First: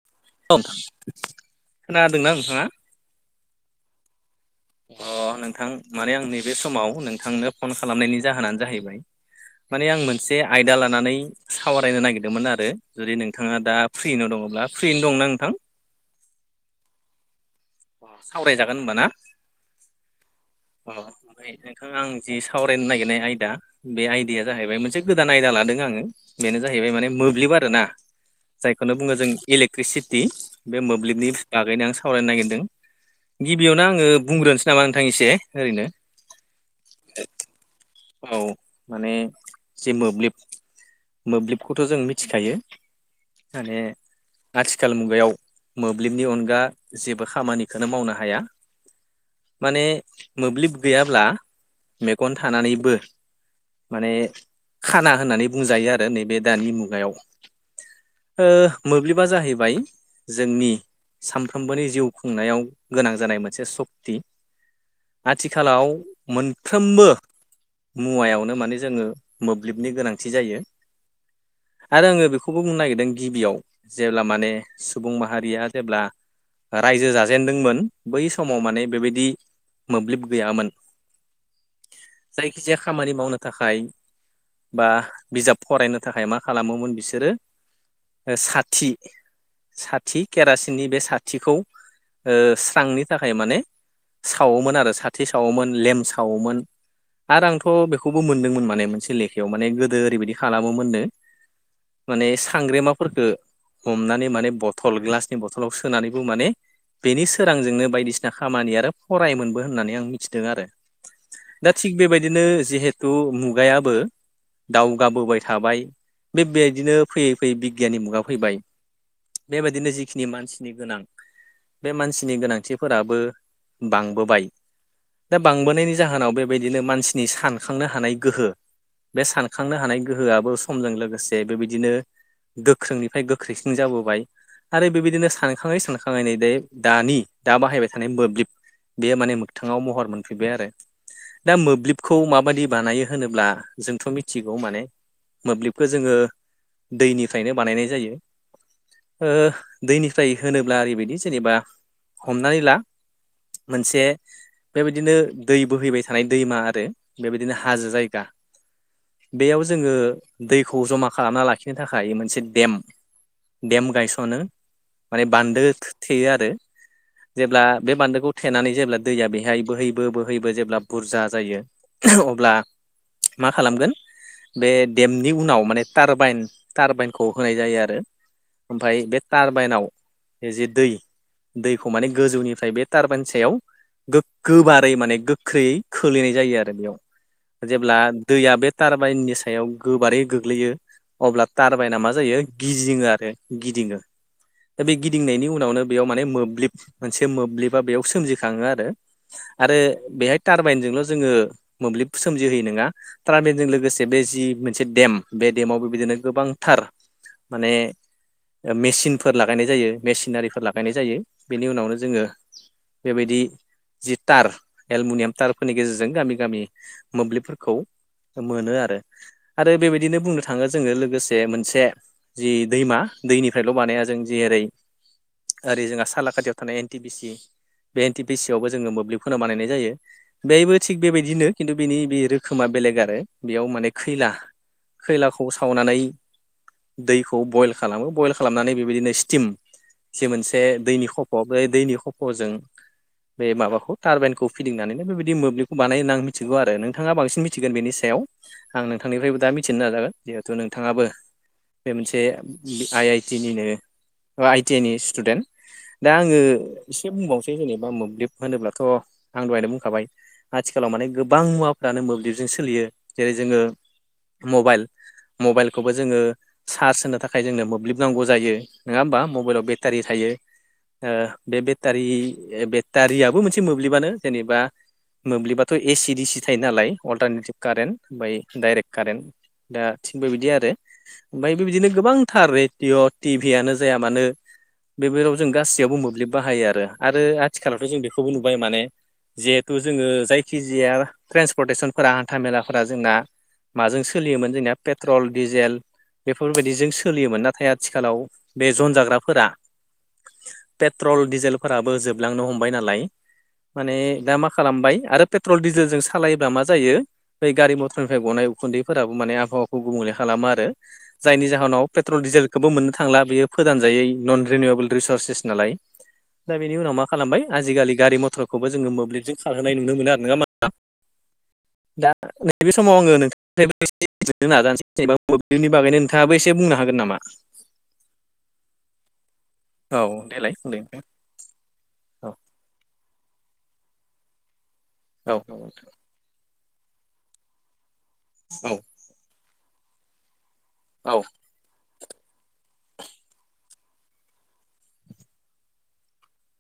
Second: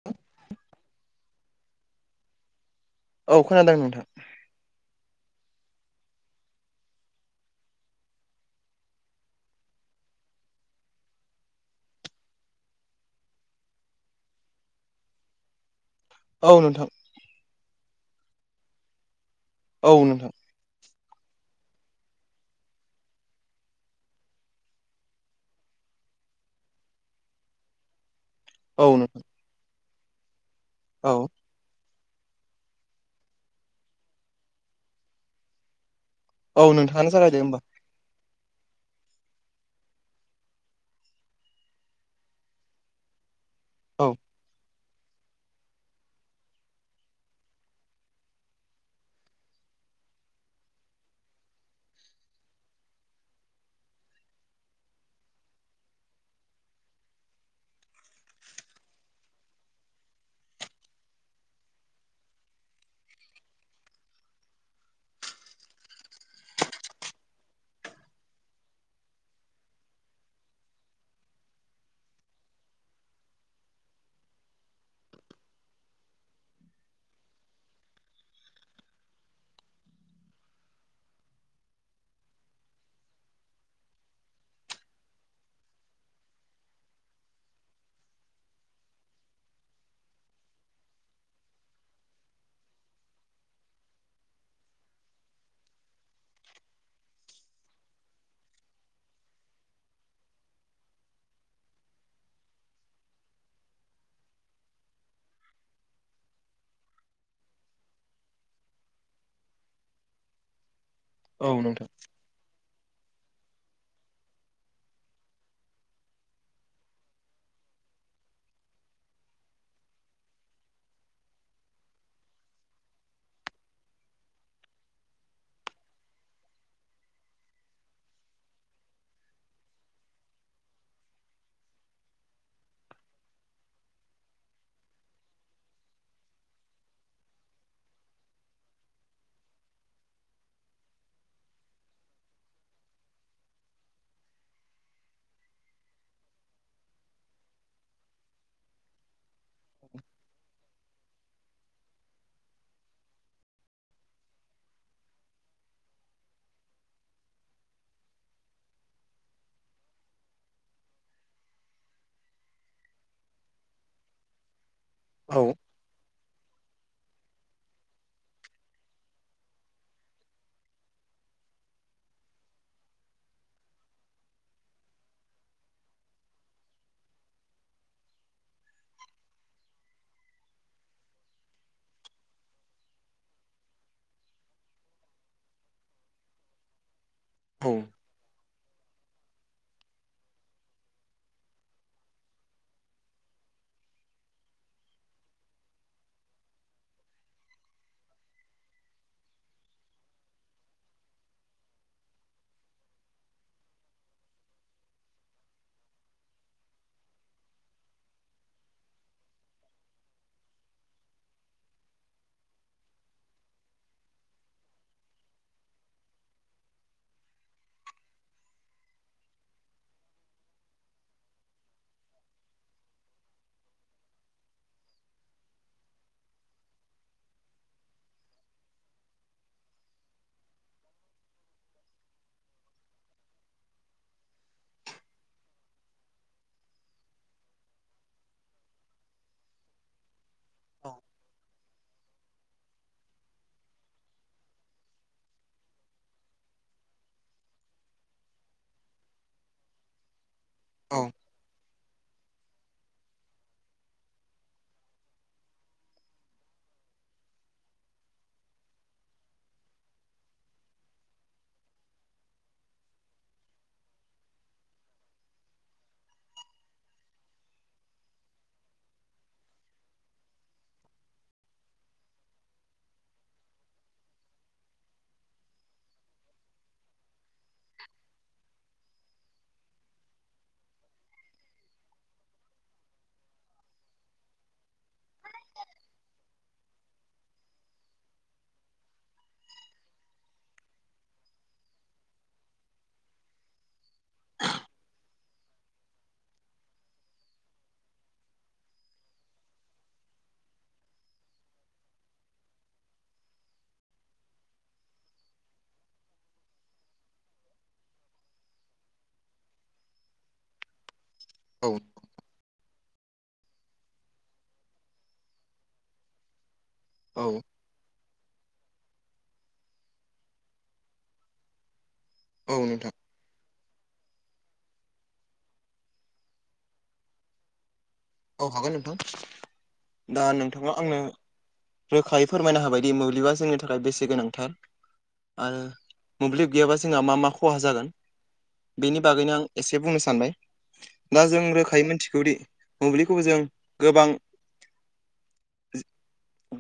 [inaudible] औ खोनादोंना नोंथाङा? औ खोनादों नोंथां। अ नोंथां माने आं नैबे समाव नोंथांनो फन खालामनायनि जाहोनानो जाहैबाय माने आं मोनसे आयदा लानानै सावरायनो नागिरदोंमोन आरो जुदि नोंथाङा दा फ्रिनो दङ'ब्ला फ्रिनो दंना नोंथां? औ नोंथां। सावरायजागोन होनबा ना? औ नोंथां। अ ओमफ्राय नोंथाङा आं जि सावरायनो नागिरनाय आयदा बे आयदाया जाहैबाय मोनसे गोदान आयदा लादों आङो बेनो जाहैबाय माने मोब्लिब आरोना। औ जायखौनो बुङो नोंथां जों इलेक्ट्रिसिटि बे औ मोब्लिबनि लागायनो आं सावरायनो नागिरदों गिबियावनो आङो बुंग्रोनोसै नामा नोंथां एसे ओरैनो औ नोंथाङा जागायदो होमबा। औ माने जे मोब्लिब मोब्लिबखौथ' जोंङो मिथिखायो माने औ आथि आथिखाल मुगायाव मोब्लिबनि अनगा जेबो खामानिखोनो मावनो हाया। माने मोब्लिब गैयाब्ला मेगन थानानै बो माने खाना होननानै बुंजायो आरो नैबे दानि मुगायाव। ओ मोब्लिबा जाहैबाय जोंनि सानफ्रोमबोनि जिउ खुंनायाव गोनां जानाय मोनसे सक्ति आथिखालाव मोनफ्रोमबो मुवायावनो माने जोङो मोब्लिबनि गोनांथि जायो। आरो आङो बेखौबो बुंनो नागिरदों गिबियाव जेब्ला माने सुबुं माहारिया जेब्ला रायजो जाजेनदोंमोन बै समाव माने बेबायदि मोब्लिब गैयामोन। जायखिजाया खामानि मावनो थाखाय बा बिजाब फरायनो थाखाय मा खालामोमोन बिसोरो ओ साथि साथि केरासिननि बे साथिखौ स्रांनि थाखाय माने सावोमोन आरो साथि सावोमोन लेम सावोमोन आरो आंथ' बेखौबो मोनदोंमोन माने मोनसे लेखायाव माने गोदो ओरैबायदि खालामोमोननो माने सांग्रेमाफोरखौ हमनानै माने बथल ग्लासनि बथलाव सोनानैबो माने बेनि सोरांजोंनो बायदिसिना खामानि आरो फरायोमोनबो होननानै आं मिथिदों आरो औ दा नोंथां थिग बेबायदिनो जिहेथु मुगायाबो दावगाबोबाय थाबाय बे बेबायदिनो फैयै फैयै बिगियाननि मुगा फैबाय बेबायदिनो जिखिनि मानसिनि गोनां बे मानसिनि गोनांथिफोराबो बांबोबाय दा बांबोनायनि जाहोनाव बेबायदिनो मानसिनि सानखांनो हानाय गोहो बे सानखांनो हानाय गोहोआबो समजों लोगोसे बेबायदिनो गोख्रोंनिफ्राय गोख्रैसिन जाबोबाय आरो बेबायदिनो सानखाङै सानखाङै नै द दानि दा बाहायबाय थानाय मोब्लिब बे माने मोगथाङाव महर मोनफैबाय आरो दा मोब्लिबखौ माबायदि बानायो होनोब्ला जोंथ' मिथिगौ माने मोब्लिबखौ जोङो दैनिफ्रायनो बानायनाय जायो दैनिफ्राय होनोब्ला ओरैबायदि जेनेबा हमनानै ला मोनसे बेबायदिनो दै बोहैबाय थानाय दैमा आरो बेबायदिनो हाजो जायगा बेयाव जोङो दैखौ जमा खालामना लाखिनो थाखाय मोनसे देम देम गायस'नो माने औ बान्दो थेयो आरो जेब्ला बे बान्दोखौ थेनानै जेब्ला दैया बेहाय बोहैबो बोहैबो जेब्ला बुरजा जायो अब्ला मा खालामगोन बे देमनि उनाव माने टारबाइन टारबाइनखौ होनाय जायो आरो ओमफ्राय बे टारबाइनाव जे दै दैखौ माने गोजौनिफ्राय बे टारबेन सायाव गो गो बारै माने गोख्रैयै खोलैनाय जायो आरो बेयाव जेब्ला दैया बे टारबाइननि सायाव गोबारै गोग्लैयो अब्ला टारबाइना मा जायो गिदिङो आरो गिदिङो दा बे गिदिंनायनि उनावनो बेयाव माने मोब्लिब मोनसे मोब्लिबा बेयाव सोमजिखाङो आरो आरो बेहाय टारबाइनजोंल' जोङो मोब्लिब सोमजिहोयो नङा ट्राबेलजों लोगोसे बे जि मोनसे देम बे देमाव बेबायदिनो गोबांथार माने मेचिनफोर लागायनाय जायो मेसिनारिफोर लागायनाय जायो बेनि उनावनो जोङो बेबायदि जि थार एलमिनियाम टार फोरनि गेजेरजों गामि गामि मोब्लिबफोरखौ मोनो आरो आरो बेबायदिनो बुंनो थाङो जोङो लोगोसे मोनसे जि दैमा दैनिफ्रायल' बानाया जों जेरै ओरै जोंहा सालाकाथियाव थानाय एन टि बि सि बे एनटि पसिवबो जोङो मोब्लिब फोना बानायनाय जायो बेबो थिग बेबायदिनो खिन्थु बिनि बे रोखोमा बेलेग आरो बेयाव माने खैला खैलाखौ सावनानै दैखौ बयल खालामो बयल खालामनानै बेबायदिनो स्टिम जि मोनसे दैनि खफ' बे दैनि खफ' जों बे माबाखौ टारबाइनखौ फिदिंनानैनो बेबायदि बिदि मोब्लिबखौ बानाय होननानै आं मिथिगौ आरो नोंथाङा बांसिन मिथिगोन बेनि सायाव आं नोंथांनिफ्रायबो दा मिथिनो नाजागोन जिहेथु औ नोंथाङाबो बे मोनसे आइ आइटि निनो आइ टि आइ नि स्टुडेन्ट दा आङो एसे बुंबावनोसै जेनेबा मोब्लिब होनोब्लाथ' आं दहायनो बुंखाबाय आथिखालाव माने गोबां मुवाफ्रानो मोब्लिबजों सोलियो जेरै जोङो मबाइल मबाइलखौबो जोङो चार्ज होनो थाखाय जोंनो मोब्लिब नांगौ जायो नोङा ओमबा मबाइलाव बेटारि थायो। ओ बे बेटारि बेटारियाबो मोनसे मोब्लिबानो जेनेबा मोब्लिबाथ' एसि डिसि थायो नालाय अलटारनेटिभ कारेन्ट ओमफ्राय डाइरेक्ट कारेन्ट दा थिन बेबायदि आरो। ओमफ्राय बेबायदिनो गोबांथार रेडिअ' टिभिआनो जाया मानो बेफोराव जों गासैयावबो मोब्लिब बाहायो आरो आरो आथिखालावथ' जों बेखौबो नुबाय माने जिहेथु जोङो जायखिजाया ट्रेन्सपर्टेसनफोरा हान्था मेलाफोरा जोंना माजों सोलियोमोन जोंनिया पेट्रल डिजेल बेफोरबायदिजों सोलियोमोन नाथाय आथिखालाव बे जन जाग्राफोरा पेट्रल डिजेलफोराबो जोबलांनो हमबाय नालाय माने दा मा खालामबाय आरो पेट्रल डिजेलजों सालायब्ला मा जायो बै गारि मटरनिफ्राय गनाय उखुन्दैफोराबो माने आबहावाखौ गुबुंले खालामो आरो जायनि औ जाहोनाव पे ट्रल डिजेलखोबो मोननो थांला बियो फोदानजायै नन रिनिउवेबोल रिसरसेस नालाय दा बेनि उनाव मा औ खालामबाय आजिखालि गारि मटरखौबो जोङो मोब्लिबजों खारहोनाय नुनो मोनो आरो नोङा ओमबा नोंथां दा औ नैबे नोंथां समाव आङो नों [unintelligible] मोब्लिबनि बागैनो नोंथाङाबो एसे बुंनो हागोन नामा? औ हागोन नोंथां औ दा देलाय नोंथाङा बुंलाय आंनो नोंथां। रोखायै फोरमायना होबायदि मोब्लिबा जोंनि थाखाय बेसे गोनांथार औ आरो मोब्लिब गैयाबा जोंहा मा मा खहा जागोन बेनि बागैनो आं एसे बुंनो सानबाय औ दा जों रोखायै मोनथिगौदि मोब्लिबखौ जों गोबां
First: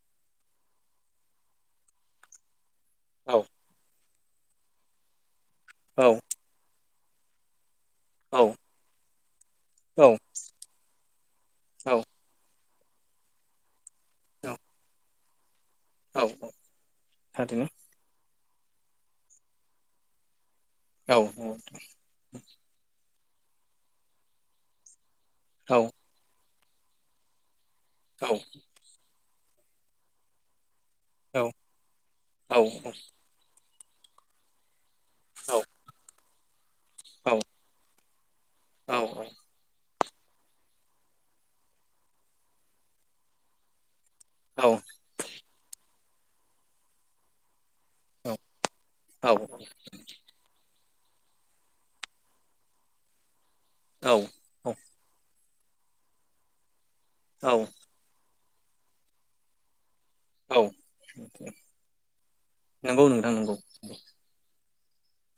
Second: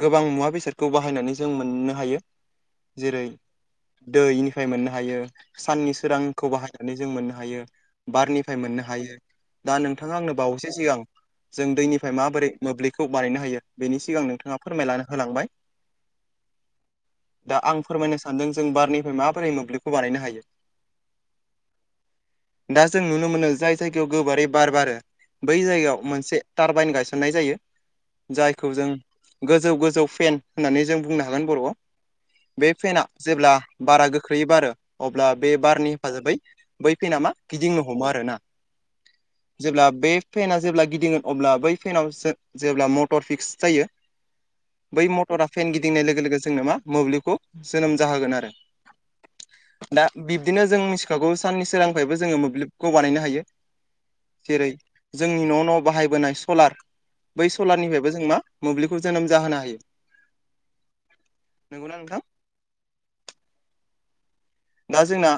गोबां मुवा बेसादखौ बाहायनानै जों मोननो हायो जेरै दैनिफ्राय मोननो हायो साननि सोरांखौ बाहाय नानै जों मोननो हायो बारनिफ्राय मोननो हायो दा नोंथाङा आंनो बावैसो सिगां जों औ दैनिफ्राय माबोरै मोब्लिबखौ बानायनो हायो बेनि सिगां नोंथाङा फोरमायना होलांबाय। औ दा थारैनो आं फोरमायनो सानदों जों बारनिफ्राय माबोरै मोब्लिबखौ बानायनो हायो? औ औ दा जों नुनो मोनो जाय जायगायाव गोबारै बार बारो बै औ जायगायाव मोनसे टारबाइन गायसननाय जायो औ जायखौ जों गोजौ गोजौ फेन होननानै जों बुंनो औ हागोन औ बर'आव औ बे औ फेनाआ जेब्ला बारा गोख्रैयै बारो अब्ला बे बारनि हेफाजाबै बै फेेनामा गिदिंनो हमो आरोना औ औ जेब्ला बे फेेनआ जेब्ला गिदिंगोन अब्ला बै फेनावो जेब्ला मटर फिक्स जायो औ बै मटरा फेन गिदिंनाय लोगो लोगो जोंनो मा मोब्लिबखौ जोनोम जाहोगोन आरो दा बिब्दिनो जों मिथिखागौ साननि सोरांनिफ्रायबो जोङो मोब्लिबखौ बानायनो हायो। औ जेरै जोंनि न' न' बाहायबोनाय सलार बै औ सलारनिफ्रायबो जों मा मोब्लिबखौ जोनोम जाहोनो हायो। औ नंगौना नोंथां नंगौ नोंथां नंगौ। दा जोंना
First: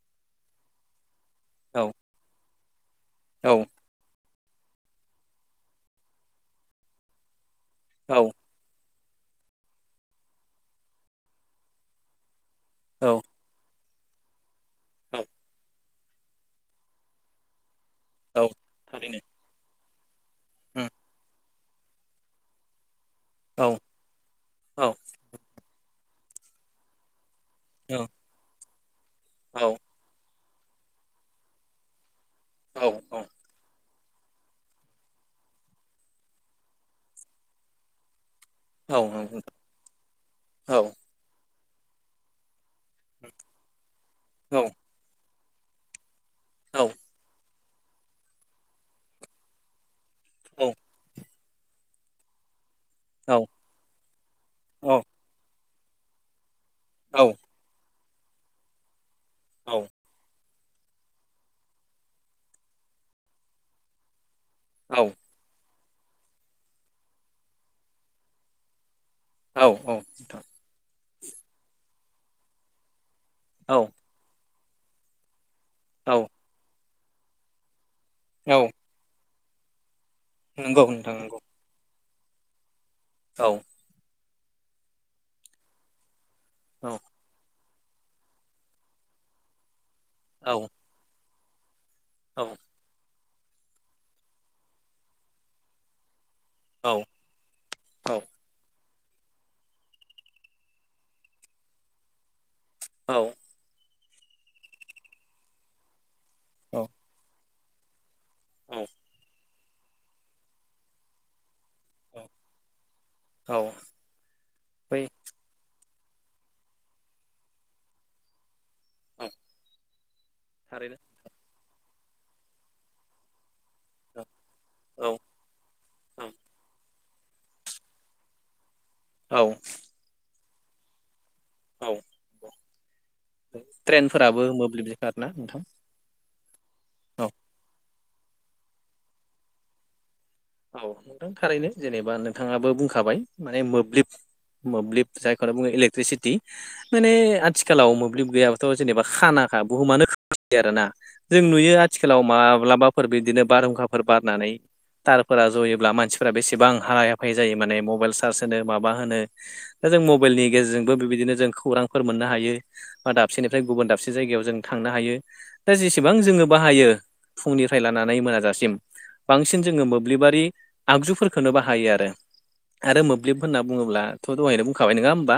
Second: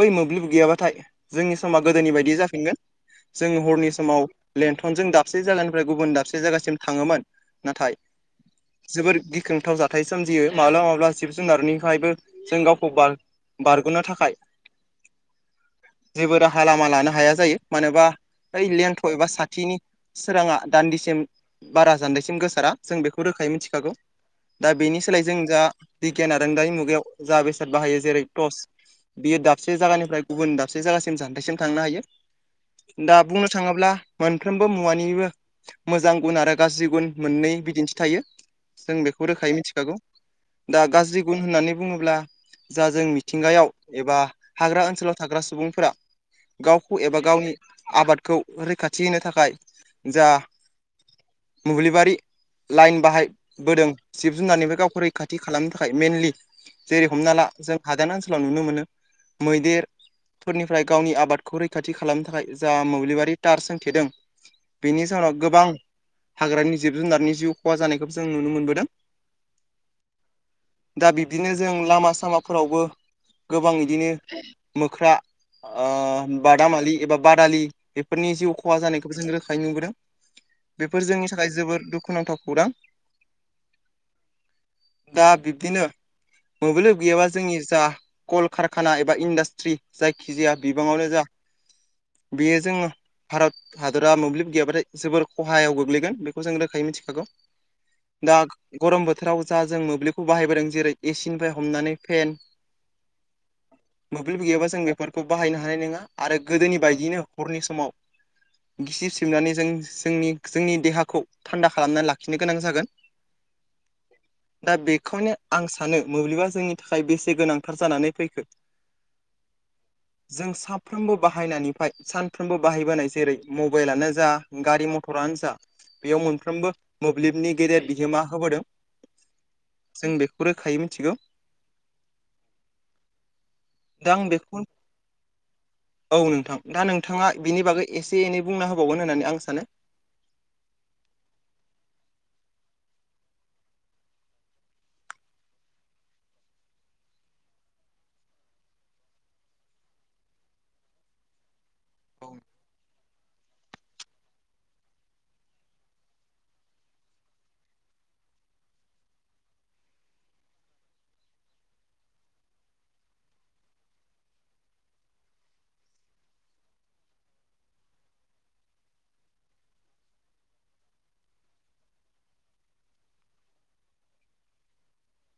बै मोब्लिब गैयाबाथाय जोंनि औ समा गोदोनि बायदि जाफिनगोन। औ जोङो हरनि समाव लेन्थनजों दाबसे जायगानिफ्राय गुबुन दाबसे जायगासिम थाङोमोन नाथाय औ जोबोर गिख्रंथाव जाथाय सोमजियो माब्लाबा माब्लाबा जिब जुनारनिफ्रायबो जों गावखौ बा औ रग'नो थाखाय औ जेबो राहा लामा लानो हाया जायो मानोबा औ ओइ लेन्थ' थारैनो एबा साथिनि सोराङा उम दान्दिसिम बारा जान्दैसिम गोसारा जों बेखौ रोखायै औ मिथिखागौ। दा औ बेनि सोलाय जों जा बिगियान आरोंदारि मुगायाव जा बेसाद बाहायो जेरै टर्च बियो औ दाबसे जागानिफ्राय गुबुन दाबसे जागासिम जान्थायसिम थांनो हायो औ दा औ बुंनो थाङोब्ला मोनफ्रोमबो मुवानिबो मोजां गुन आरो गाज्रि गुन मोननै बिदिन्थि थायो। जों बेखौ रोखायै मिथिखागौ औ दा गाज्रि गुन होननानै बुङोब्ला जा जों मिथिंगायाव एबा नोंथां हाग्रा ओनसोलाव थाग्रा सुबुंफोरा औ गावखौ एबा गावनि आबादखौ रैखाथि होनो थाखाय जा औ मोब्लिबारि लाइन बाहायबोदों जिब जुनारनिफ्राय गावखौ रैखाथि खालामनो थाखाय मेनलि जेरै औ हमना ला जों हादान ओनसोलाव नुनो मोनो मैदेर औ फोरनिफ्राय गावनि आबादखौ रैखाथि खालामनो थाखाय जा मोब्लिबारि टार सोंथेदों बेनि औ जाहोनाव गोबां हाग्रानि जिब जुनारनि जिउ खहा जानायखौ जों नुनो मोनबोदों। औ औ‌ नोंथां दा बिब्दिनो जों लामा सामाफोरावबो गोबां औ इदिनो मोख्रा औ ओ बादामालि एबा बादालि बेफोरनि औ जिउ खहा जानायखौबो जों रोखायै नुबोदों। नंगौ बेफोर नोंथां जोंनि नंगौ थाखाय जोबोद दुखुनांथाव खौरां औ दा बिब्दिनो औ मोब्लिब गैयाबा जोंनि जा कलकारखाना एबा इन्डास्ट्रि औ जायखिजाया बिबाङावनो जा औ बियो जोङो भारत हादरा मोब्लिब गैयाबाथाय जोबोर खहायाव गोग्लैगोन बे खौ जों रोखायै औ मिथिखागौ दा गरम बोथोराव जा जों मोब्लिबखौ बाहायबोदों जेरै एसि निफ्राय हमनानै फेन औ मोब्लिब गैयाबा जों बेफोरखौ बाहायनो हानाय नोङा आरो गोदोनि बायदियैनो हरनि समाव औ गिसिब सिबनानै जों जोंनि जोंनि देहाखौ थान्दा खालामनानै लाखिनो गोनां जागोन। औ दा बै बेखौनो आं सानो मोब्लिबा जोंनि थाखाय बेसे गोनांथार जानानै फैखो औ जों थारैनो साफ्रोमबो बाहायनायनिफ्राय सानफ्रोमबो बाहायबोनाय जेरै मबाइलानो जा गारि औ औ मटरानो जा बेयाव मोनफ्रोमबो मोब्लिबनि गेदेर बिहोमा होबोदों औ जों बेखौ रोखायै मिथिगौ। औ दा आं ट्रेनफोराबो बेखौ मोब्लिबजो खारोना नोंथां? औ नोंथां दा औ नोंथाङा बिनि बागै एसे एनै बुंना होबावगोन होननानै आं सानो। औ नोंथां थारैनो जेनेबा नोंथाङाबो बुंखाबाय माने मोब्लिब मोब्लिब जायखोनो बुङो इलेकट्रिसिटि माने आथिखालाव मोब्लिब गैयाबाथ' जेनेबा खानाखा बुहुमानो खोमसि आरोना। जों नुयो आथिखालाव औ माब्लाबाफोर बिदिनो बारहुंखाफोर बारनानै तारफोरा जयोब्ला मानसिफोरा बेसेबां हालाय हाफाय जायो माने मबाइल सार्स होनो माबा होनो दा जों मबाइलनि गेजेरजोंबो बेबायदिनो जों खौरांफोर मोननो हायो। बा दाबसेनिफ्राय गुबुन दाबसे जायगायाव जों थांनो हायो। दा जेसेबां जोङो बाहायो फुंनिफ्राय लानानै मोनाजासिम बांसिन जोङो मो ब्लिबारि आगजुफोरखौनो बाहायो आरो। आरो मोब्लिब होनना बुङोब्लाथ' दहायनो बुंखाबाय नोङा ओमबा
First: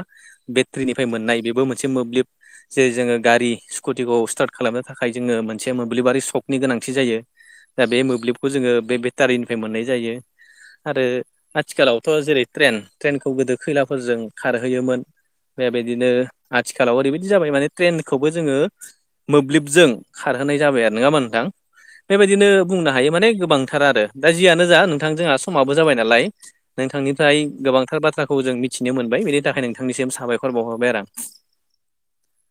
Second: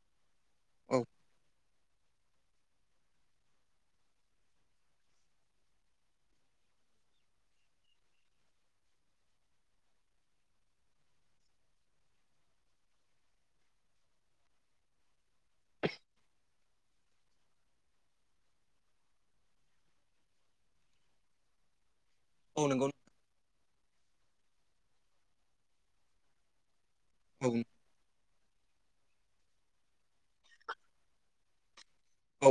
औ बेट्रिनिफ्राय मोननाय बेबो मोन से मोब्लिब। जे जोङो गारि स्कुटिखौ स्टार्ट खालामनो थाखाय जोङो मोनसे मोब्लिबारि सकनि गोनांथि जायो। दा बे मोब्लिबखौ जोङो बे बेटारिनिफ्राय मोननाय जायो आरो आथिखालावथ' जेरै ट्रेन ट्रेनखौ गोदो खैलाफोरजों खारहोयोमोन। बेबायदिनो आथिखालाव ओरैबायदि जाबाय माने ट्रेनखौबो जोङो मोब्लिबजों खारहोनाय जाबाय आरो नोङा ओमबा नोंथां बेबायदिनो औ नंगौ बुंनो हायो माने गोबांथार आरो। दा जियानो जा नोंथां जोंहा समाबो जाबाय नालाय नोंथांनिफ्राय औ गोबांथार बाथ्रा खौ जों मिथिनो मोनबाय बेनि थाखाय नोंथांनिसिम साबायखर बावहरबाय आरो आं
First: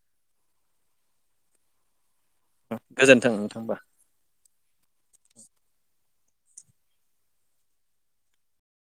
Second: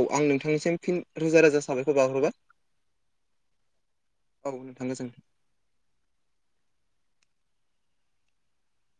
औ आं नोंथांनिसिम फिन रोजा रोजा साबायखर बावहरबाय औ गोजोन्थों नोंथां होमबा औ नोंथां गोजोन थों